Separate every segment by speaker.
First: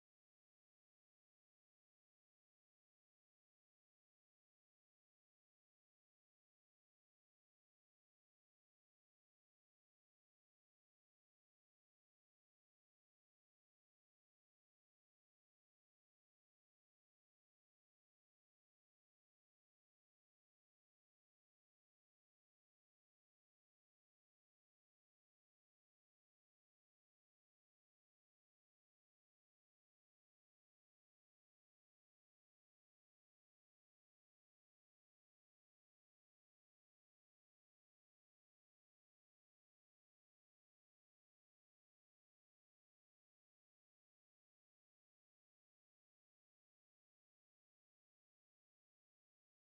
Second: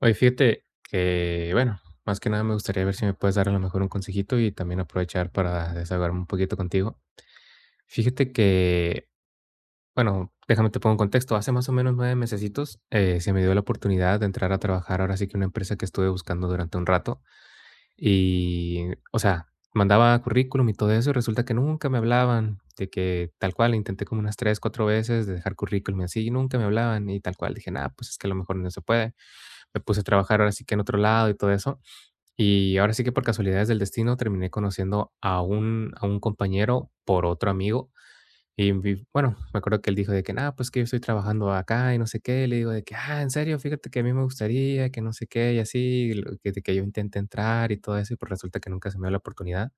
Speaker 1: Oye, fíjate que, bueno, más que nada me gustaría ver si me puedes dar a lo mejor un consejito y también aprovechar para desahogarme un poquito contigo. Fíjate que, bueno, déjame te pongo en contexto. Hace más o menos 9 mesecitos se me dio la oportunidad de entrar a trabajar ahora sí que en una empresa que estuve buscando durante un rato. Y, o sea, mandaba currículum y todo eso y resulta que nunca me hablaban. De que tal cual, intenté como unas tres, cuatro veces de dejar currículum y así, y nunca me hablaban y tal cual. Dije, nada, pues es que a lo mejor no se puede. Me puse a trabajar ahora sí que en otro lado y todo eso. Y ahora sí que por casualidades del destino terminé conociendo a un compañero por otro amigo. Y bueno, me acuerdo que él dijo de que, nada, pues que yo estoy trabajando acá y no sé qué. Le digo de que, ah, en serio, fíjate que a mí me gustaría, que no sé qué, y así, que, de que yo intenté entrar y todo eso, y pues resulta que nunca se me dio la oportunidad.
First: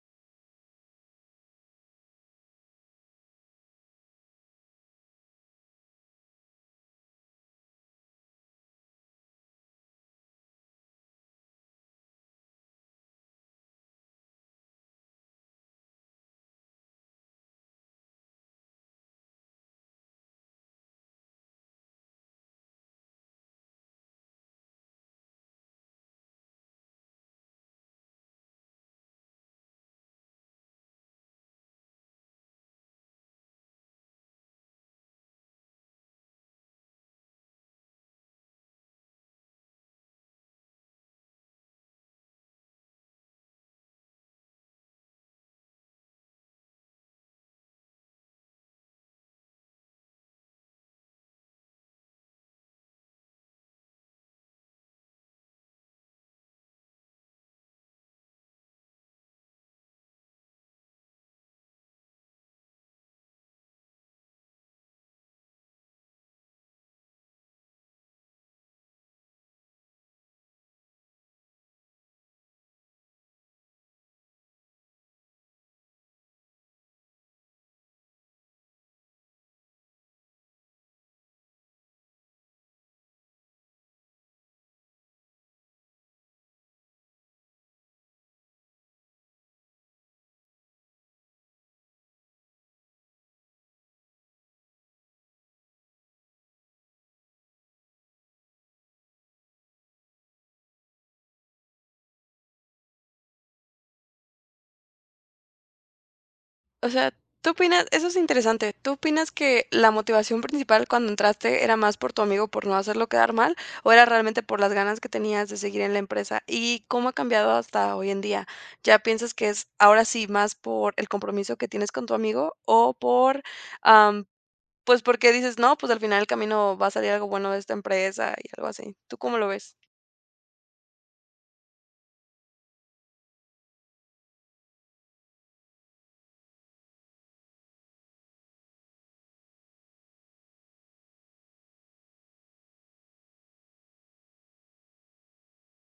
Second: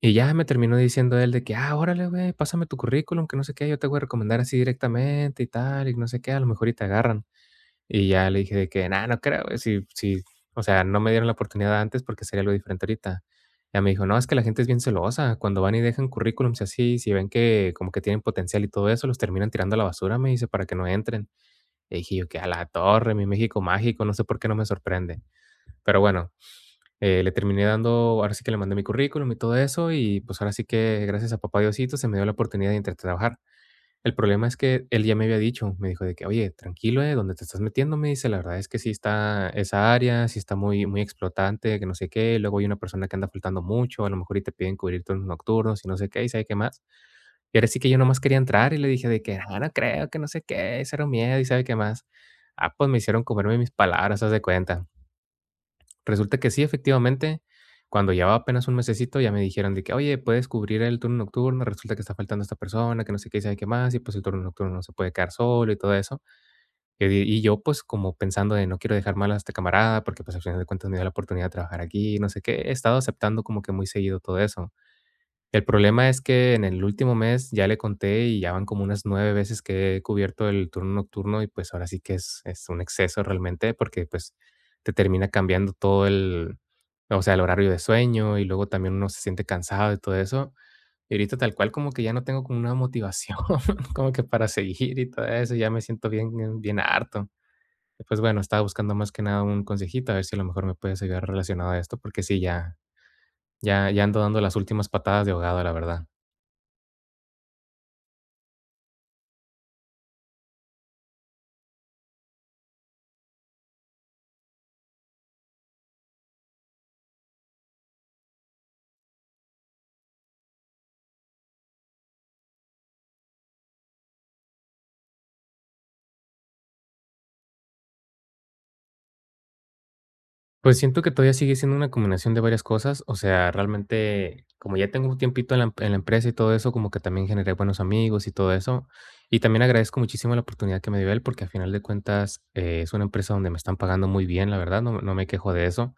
Speaker 1: Y ya me terminó diciendo él de que, ah, órale, güey, pásame tu currículum, que no sé qué, yo te voy a recomendar así directamente y tal, y no sé qué, a lo mejor y te agarran. Y ya le dije de que: "No, no creo, güey, si si, o sea, no me dieron la oportunidad antes, porque sería algo diferente ahorita". Ya me dijo: "No, es que la gente es bien celosa, cuando van y dejan currículums y así, si ven que como que tienen potencial y todo eso, los terminan tirando a la basura", me dice, "para que no entren". Y dije yo: "Que a la torre, mi México mágico, no sé por qué no me sorprende". Pero bueno, le terminé dando ahora sí que le mandé mi currículum y todo eso, y pues ahora sí que gracias a papá Diosito se me dio la oportunidad de entrar a trabajar. El problema es que él ya me había dicho, me dijo de que: "Oye, tranquilo, donde te estás metiendo", me dice, "la verdad es que sí está esa área, sí está muy muy explotante, que no sé qué, luego hay una persona que anda faltando mucho, a lo mejor y te piden cubrir turnos nocturnos y no sé qué, y sabe qué más". Y ahora sí que yo nomás quería entrar y le dije de que: "Ah, no creo, que no sé qué, cero miedo", y sabe qué más. Ah, pues me hicieron comerme mis palabras, haz de cuenta. Resulta que sí, efectivamente, cuando llevaba apenas un mesecito ya me dijeron de que: "Oye, puedes cubrir el turno nocturno, resulta que está faltando esta persona, que no sé qué y sabe qué más, y pues el turno nocturno no se puede quedar solo", y todo eso. Y di y yo, pues, como pensando de no quiero dejar mal a este camarada, porque, pues, al final de cuentas me dio la oportunidad de trabajar aquí, no sé qué. He estado aceptando como que muy seguido todo eso. El problema es que en el último mes ya le conté y ya van como unas 9 veces que he cubierto el turno nocturno y, pues, ahora sí que es un exceso realmente porque, pues, te termina cambiando todo el o sea, el horario de sueño y luego también uno se siente cansado y todo eso. Y ahorita tal cual como que ya no tengo como una motivación como que para seguir y todo eso, ya me siento bien bien harto. Y, pues, bueno, estaba buscando más que nada un consejito, a ver si a lo mejor me puedes ayudar relacionado a esto, porque sí, ya ya ando dando las últimas patadas de ahogado, la verdad.
Speaker 2: O sea, ¿tú opinas? Eso es interesante. ¿Tú opinas que la motivación principal cuando entraste era más por tu amigo por no hacerlo quedar mal o era realmente por las ganas que tenías de seguir en la empresa? ¿Y cómo ha cambiado hasta hoy en día? ¿Ya piensas que es ahora sí más por el compromiso que tienes con tu amigo o por, am, pues porque dices, no, pues al final del camino va a salir algo bueno de esta empresa y algo así? ¿Tú cómo lo ves?
Speaker 1: Pues siento que todavía sigue siendo una combinación de varias cosas, o sea, realmente, como ya tengo un tiempito en la, en la empresa y todo eso, como que también generé buenos amigos y todo eso, y también agradezco muchísimo la oportunidad que me dio él, porque a final de cuentas es una empresa donde me están pagando muy bien, la verdad, no, no me quejo de eso.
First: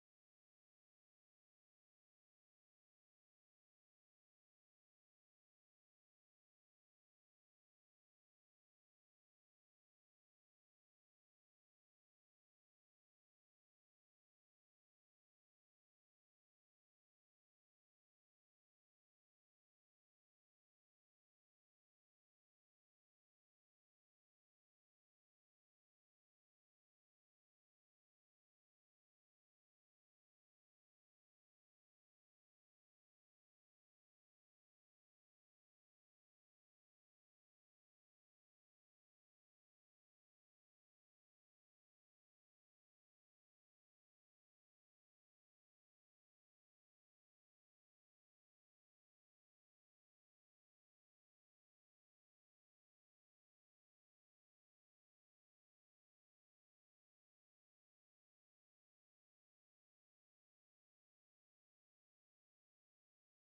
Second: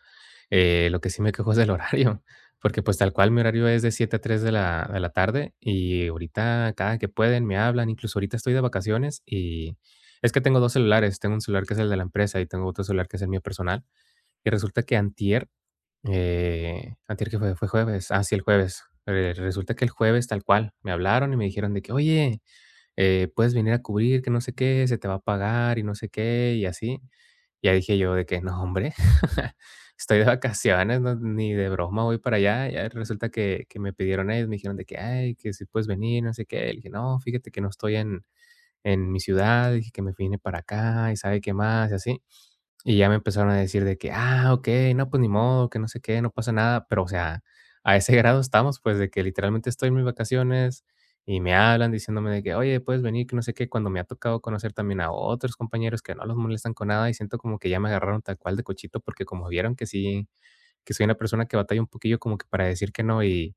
Speaker 1: Lo que sí me quejo es del horario, porque pues tal cual mi horario es de 7 a 3 de la tarde, y ahorita cada que pueden me hablan, incluso ahorita estoy de vacaciones, y es que tengo dos celulares, tengo un celular que es el de la empresa y tengo otro celular que es el mío personal. Y resulta que antier, ¿antier que fue? ¿Fue jueves? Ah, sí, el jueves. Resulta que el jueves, tal cual, me hablaron y me dijeron de que: "Oye, puedes venir a cubrir, que no sé qué, se te va a pagar y no sé qué", y así. Ya dije yo de que: "No, hombre, estoy de vacaciones, no, ni de broma voy para allá". Ya resulta que me pidieron ellos, me dijeron de que: "Ay, que si puedes venir, no sé qué". Le dije: "No, fíjate que no estoy en mi ciudad", dije: "Que me vine para acá y sabe qué más", y así. Y ya me empezaron a decir de que: "Ah, okey, no, pues ni modo, que no sé qué, no pasa nada", pero, o sea, a ese grado estamos, pues, de que literalmente estoy en mis vacaciones y me hablan diciéndome de que: "Oye, puedes venir", que no sé qué, cuando me ha tocado conocer también a otros compañeros que no los molestan con nada y siento como que ya me agarraron tal cual de cochito, porque como vieron que sí, que soy una persona que batalla un poquillo como que para decir que no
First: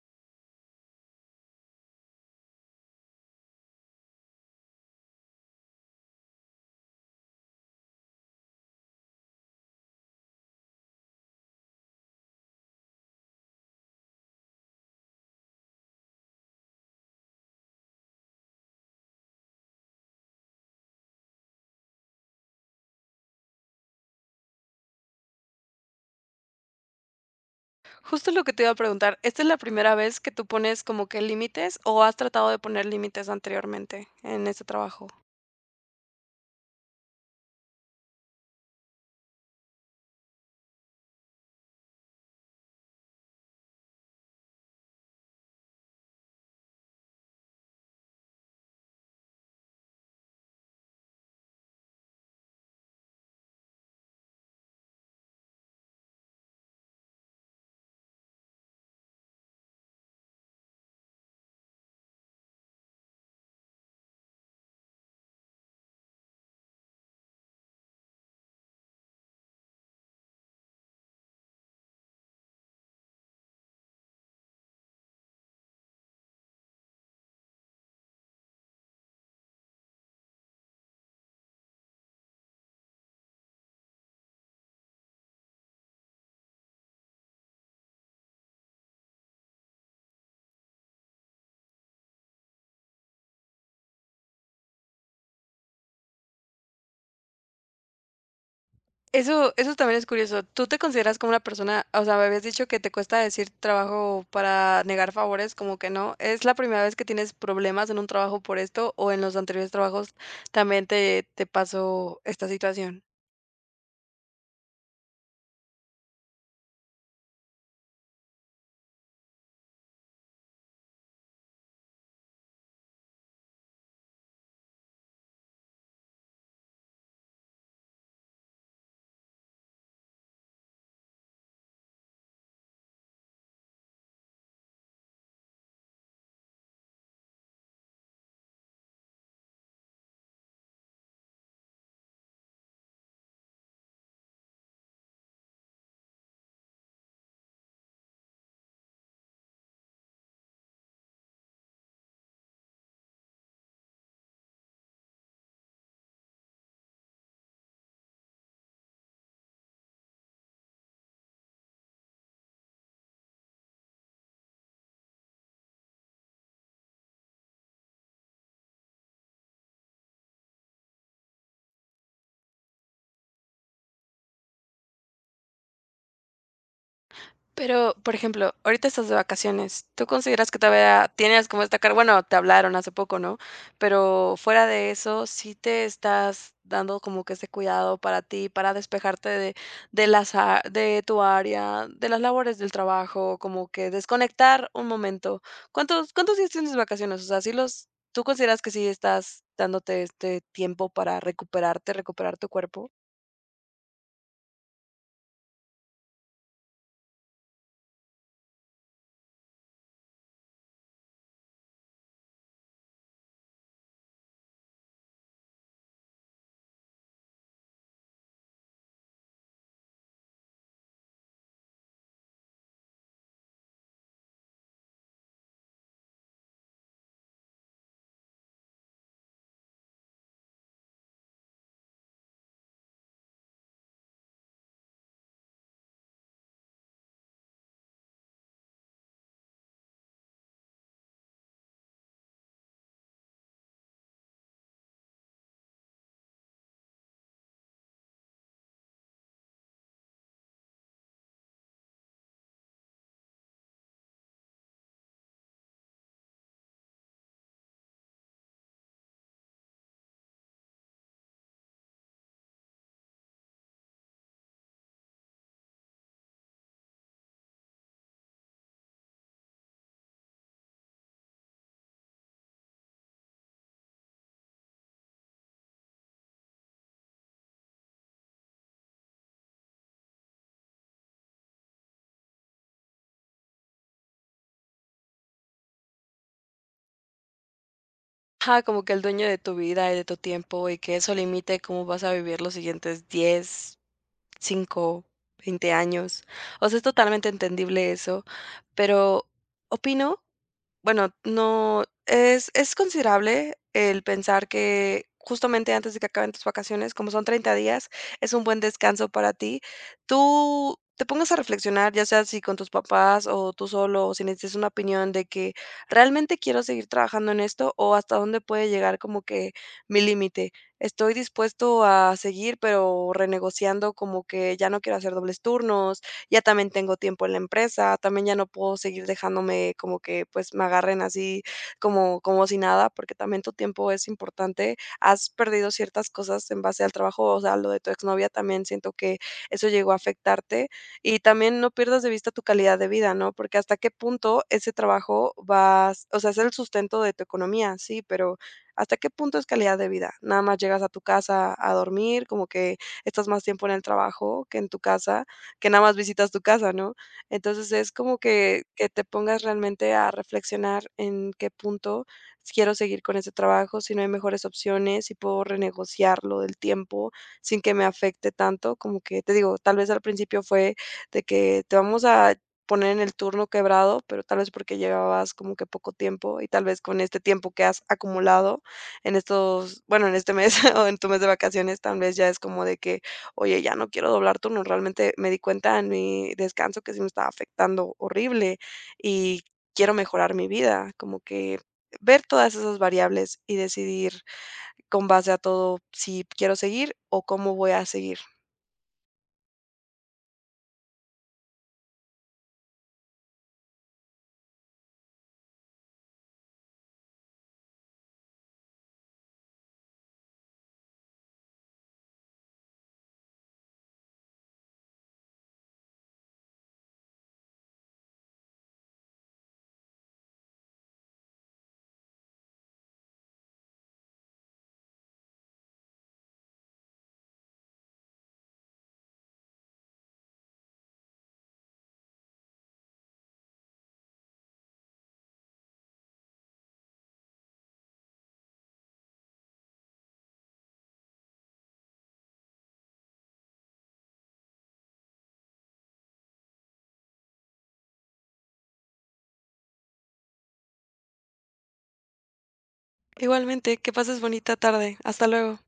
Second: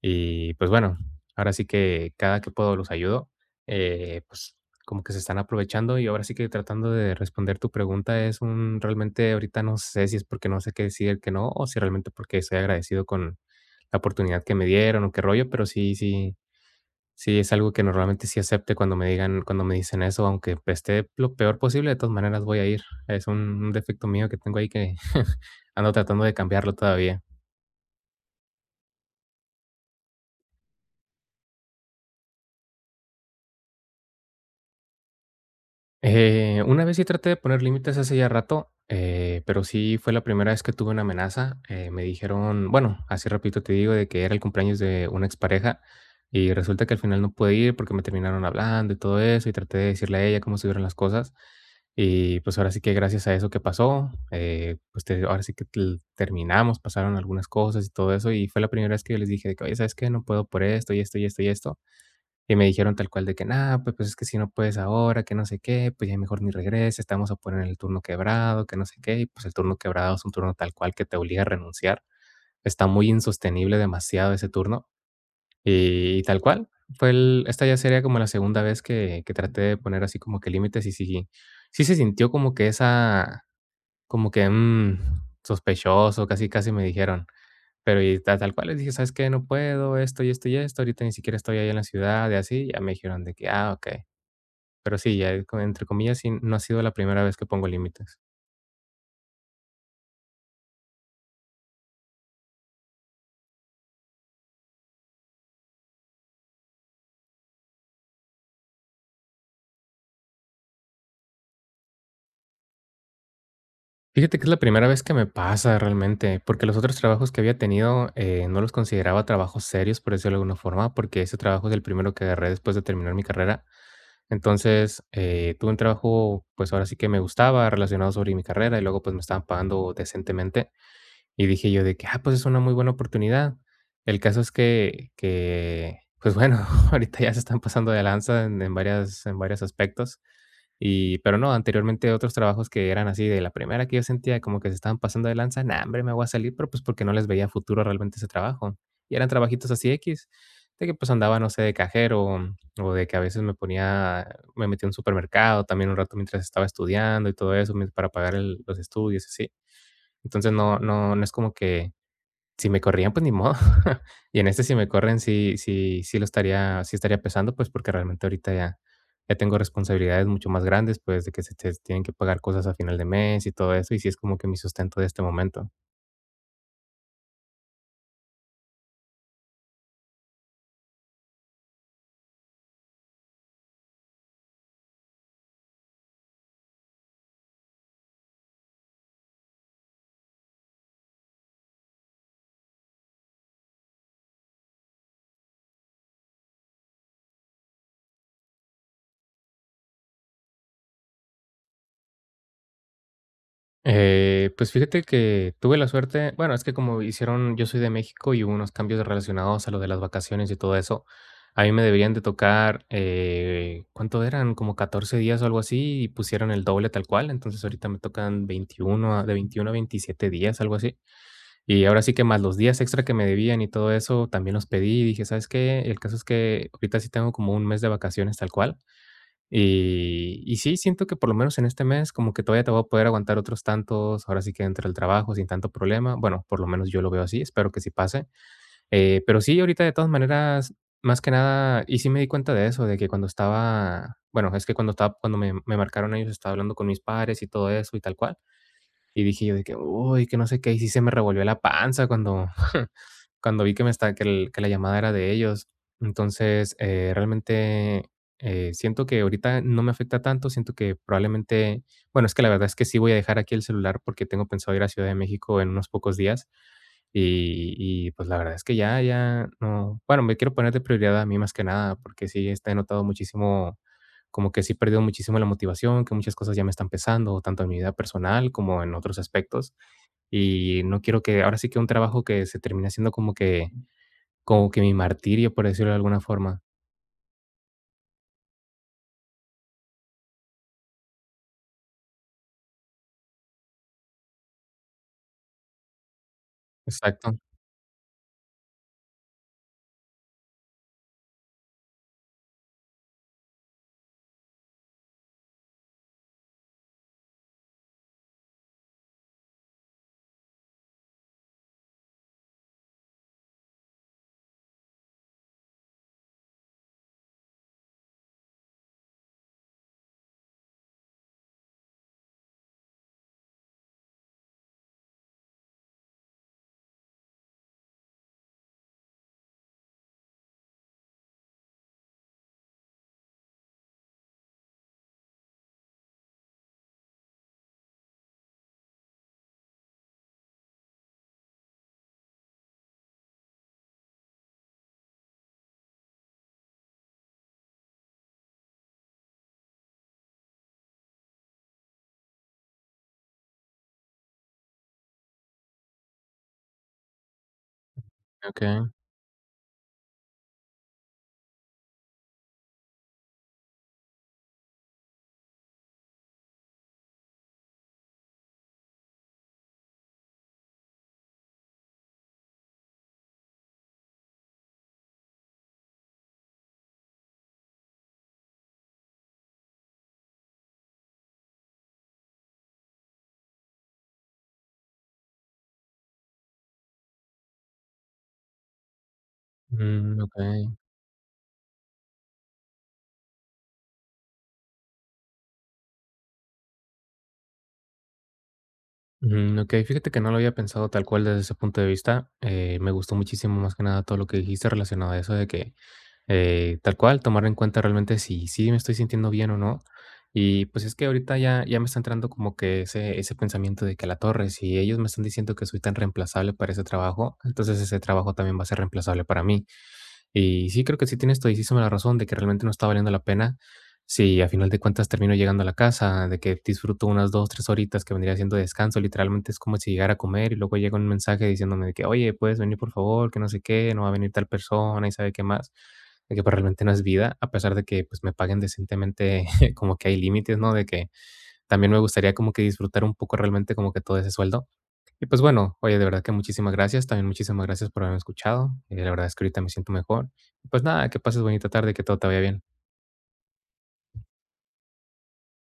Speaker 1: y pues bueno, ahora sí que cada que puedo los ayudo, pues como que se están aprovechando y ahora sí que tratando de responder tu pregunta es un realmente ahorita no sé si es porque no sé qué decir que no o si realmente porque estoy agradecido con la oportunidad que me dieron o qué rollo, pero sí, sí, sí es algo que normalmente sí acepte cuando me digan, cuando me dicen eso, aunque pues, esté lo peor posible, de todas maneras voy a ir. Es un, defecto mío que tengo ahí que ando tratando de cambiarlo todavía.
Speaker 2: Justo lo que te iba a preguntar, ¿esta es la primera vez que tú pones como que límites o has tratado de poner límites anteriormente en este trabajo?
Speaker 1: Una vez sí traté de poner límites hace ya rato, pero sí fue la primera vez que tuve una amenaza. Me dijeron, bueno, así repito te digo, de que era el cumpleaños de una expareja y resulta que al final no pude ir porque me terminaron hablando y todo eso y traté de decirle a ella cómo estuvieron las cosas. Y pues ahora sí que gracias a eso que pasó, pues ahora sí que terminamos, pasaron algunas cosas y todo eso y fue la primera vez que yo les dije de que, oye, ¿sabes qué? No puedo por esto y esto y esto y esto. Y me dijeron tal cual de que: nada pues, es que si no puedes ahora, que no sé qué, pues ya mejor ni regreses, te vamos a poner en el turno quebrado, que no sé qué". Y, pues, el turno quebrado es un turno tal cual que te obliga a renunciar. Está muy insostenible demasiado ese turno, y tal cual. Fue el esta ya sería como la segunda vez que traté de poner así como que límites, y sí sí se sintió como que esa como que, sospechoso, casi, casi me dijeron. Pero y ta tal cual les dije: "¿Sabes qué? No puedo, esto y esto y esto, ahorita ni siquiera estoy ahí en la ciudad", y así, ya me dijeron de que: "Ah, okey". Pero sí, ya co entre comillas, sí, no ha sido la primera vez que pongo límites.
Speaker 2: Eso también es curioso. ¿Tú te consideras como una persona? O sea, me habías dicho que te cuesta decir trabajo para negar favores, como que no. ¿Es la primera vez que tienes problemas en un trabajo por esto o en los anteriores trabajos también te pasó esta situación?
Speaker 1: Fíjate que es la primera vez que me pasa realmente, porque los otros trabajos que había tenido, no los consideraba trabajos serios, por decirlo de alguna forma, porque ese trabajo es el primero que agarré después de terminar mi carrera. Entonces, tuve un trabajo, pues, ahora sí que me gustaba, relacionado sobre mi carrera, y luego, pues, me estaban pagando decentemente. Y dije yo de que: "Ah, pues es una muy buena oportunidad". El caso es que pues bueno, ahorita ya se están pasando de lanza en varias en varios aspectos. Y pero no, anteriormente otros trabajos que eran así de la primera que yo sentía como que se estaban pasando de lanza, no, hombre, me voy a salir, pero pues porque no les veía futuro realmente ese trabajo. Y eran trabajitos así x de que pues andaba, no sé, de cajero, o de que a veces me metía a un supermercado también un rato mientras estaba estudiando y todo eso, mien para pagar el los estudios así. Entonces no es como que si me corrían, pues ni modo. Y en este, si me corren, sí estaría pesando, pues, porque realmente ahorita ya tengo responsabilidades mucho más grandes, pues, de que se te tienen que pagar cosas a final de mes y todo eso, y sí es como que mi sustento de este momento.
Speaker 2: Pero, por ejemplo, ahorita estás de vacaciones, ¿tú consideras que todavía tienes como esta carga? Bueno, te hablaron hace poco, ¿no? Pero fuera de eso, ¿sí te estás dando como que ese cuidado para ti, para despejarte de las, a- de tu área, de las labores del trabajo, como que desconectar un momento? ¿Cuántos, cuántos días tienes de vacaciones? O sea, ¿sí los, tú consideras que sí estás dándote este tiempo para recuperarte, recuperar tu cuerpo?
Speaker 1: Pues fíjate que tuve la suerte, bueno, es que como hicieron, yo soy de México y hubo unos cambios relacionados a lo de las vacaciones y todo eso, a mí me deberían de tocar, ¿cuánto eran? Como 14 días o algo así, y pusieron el doble tal cual. Entonces ahorita me tocan de 21 a 27 días, algo así. Y ahora sí que más los días extra que me debían y todo eso, también los pedí y dije, ¿sabes qué? El caso es que ahorita sí tengo como un mes de vacaciones tal cual. Y sí, siento que por lo menos en este mes como que todavía te voy a poder aguantar otros tantos, ahora sí que entre el trabajo sin tanto problema. Bueno, por lo menos yo lo veo así, espero que sí pase. Pero sí, ahorita de todas maneras, más que nada, y sí me di cuenta de eso, de que cuando estaba, bueno, es que cuando estaba, cuando me marcaron ellos, estaba hablando con mis padres y todo eso y tal cual. Y dije yo de que: "Uy, que no sé qué", y sí se me revolvió la panza cuando cuando vi que me está que el que la llamada era de ellos. Entonces, realmente, siento que ahorita no me afecta tanto. Siento que probablemente, bueno, es que la verdad es que sí voy a dejar aquí el celular porque tengo pensado ir a Ciudad de México en unos pocos días. Y y, pues, la verdad es que ya no, bueno, me quiero poner de prioridad a mí más que nada, porque sí, está he notado muchísimo, como que sí he perdido muchísimo la motivación, que muchas cosas ya me están pesando, tanto en mi vida personal como en otros aspectos. Y no quiero que ahora sí que un trabajo que se termine haciendo como que mi martirio, por decirlo de alguna forma.
Speaker 2: Ajá, como que el dueño de tu vida y de tu tiempo y que eso limite cómo vas a vivir los siguientes 10, 5, 20 años. O sea, es totalmente
Speaker 1: Exacto.
Speaker 2: entendible eso, pero opino bueno, no, es considerable el pensar que justamente antes de que acaben tus vacaciones, como son 30 días, es un buen descanso para ti. Tú te pongas a reflexionar, ya sea si con tus papás o tú solo, o si necesitas una opinión de que realmente quiero seguir trabajando en esto o hasta dónde puede llegar como que mi límite. Estoy dispuesto a seguir, pero renegociando como que ya no quiero hacer dobles turnos, ya también tengo tiempo en la empresa, también ya no puedo seguir dejándome como que pues me agarren así como, como si nada, porque también tu tiempo es importante. Has perdido ciertas cosas en base al trabajo, o sea, lo de tu exnovia también siento que eso llegó a afectarte y también no pierdas de vista tu calidad de vida, ¿no? Porque hasta qué punto ese trabajo vas, o sea, es el sustento de tu economía, sí, pero hasta qué punto es calidad de vida. Nada más llegas a tu casa a dormir, como que estás más tiempo en el trabajo que en tu casa que nada más visitas tu casa, ¿no? Entonces, es como que
Speaker 1: Okey.
Speaker 2: que te pongas realmente a reflexionar en qué punto quiero seguir con este trabajo, si no hay mejores opciones, si puedo renegociarlo del tiempo sin que me afecte tanto, como que te digo, tal vez al principio fue de que te vamos a poner en el turno quebrado, pero tal vez porque llevabas como que poco tiempo y tal vez con este tiempo que has acumulado en estos bueno, en este mes o en tu mes de vacaciones, tal vez ya es como de que oye, ya no quiero doblar turnos, realmente me di cuenta en mi descanso que sí me estaba afectando horrible y quiero
Speaker 1: Mm,
Speaker 2: mejorar mi
Speaker 1: okey.
Speaker 2: vida, como que ver todas esas variables y decidir con base a todo si quiero seguir o cómo voy a seguir.
Speaker 1: Mm, okey, fíjate que no lo había pensado tal cual desde ese punto de vista. Me gustó muchísimo, más que nada, todo lo que dijiste relacionado a eso de que, tal cual, tomar en cuenta realmente si sí me estoy sintiendo bien o no. Y pues es que ahorita ya, ya me está entrando como que ese pensamiento de que a la torre, si ellos me están diciendo que soy tan reemplazable para ese trabajo, entonces ese trabajo también va a ser reemplazable para mí. Y sí, creo que sí tienes todísima la razón de que realmente no está valiendo la pena. Si a final de cuentas termino llegando a la casa, de que disfruto unas 2 o 3 horitas que vendría siendo descanso, literalmente es como si llegara a comer y luego llega un mensaje diciéndome de que, oye, ¿puedes venir, por favor, que no sé qué? No va a venir tal persona y sabe qué más. De que pues, realmente no es vida, a pesar de que pues me paguen decentemente, como que hay límites, ¿no? De que también me gustaría como que disfrutar un poco realmente como que todo ese sueldo. Y pues bueno, oye, de verdad que muchísimas gracias. También muchísimas gracias por haberme escuchado. La verdad es que ahorita me siento mejor. Y pues nada, que pases bonita tarde, que todo te vaya bien.
Speaker 2: Igualmente, que pases bonita tarde. Hasta luego.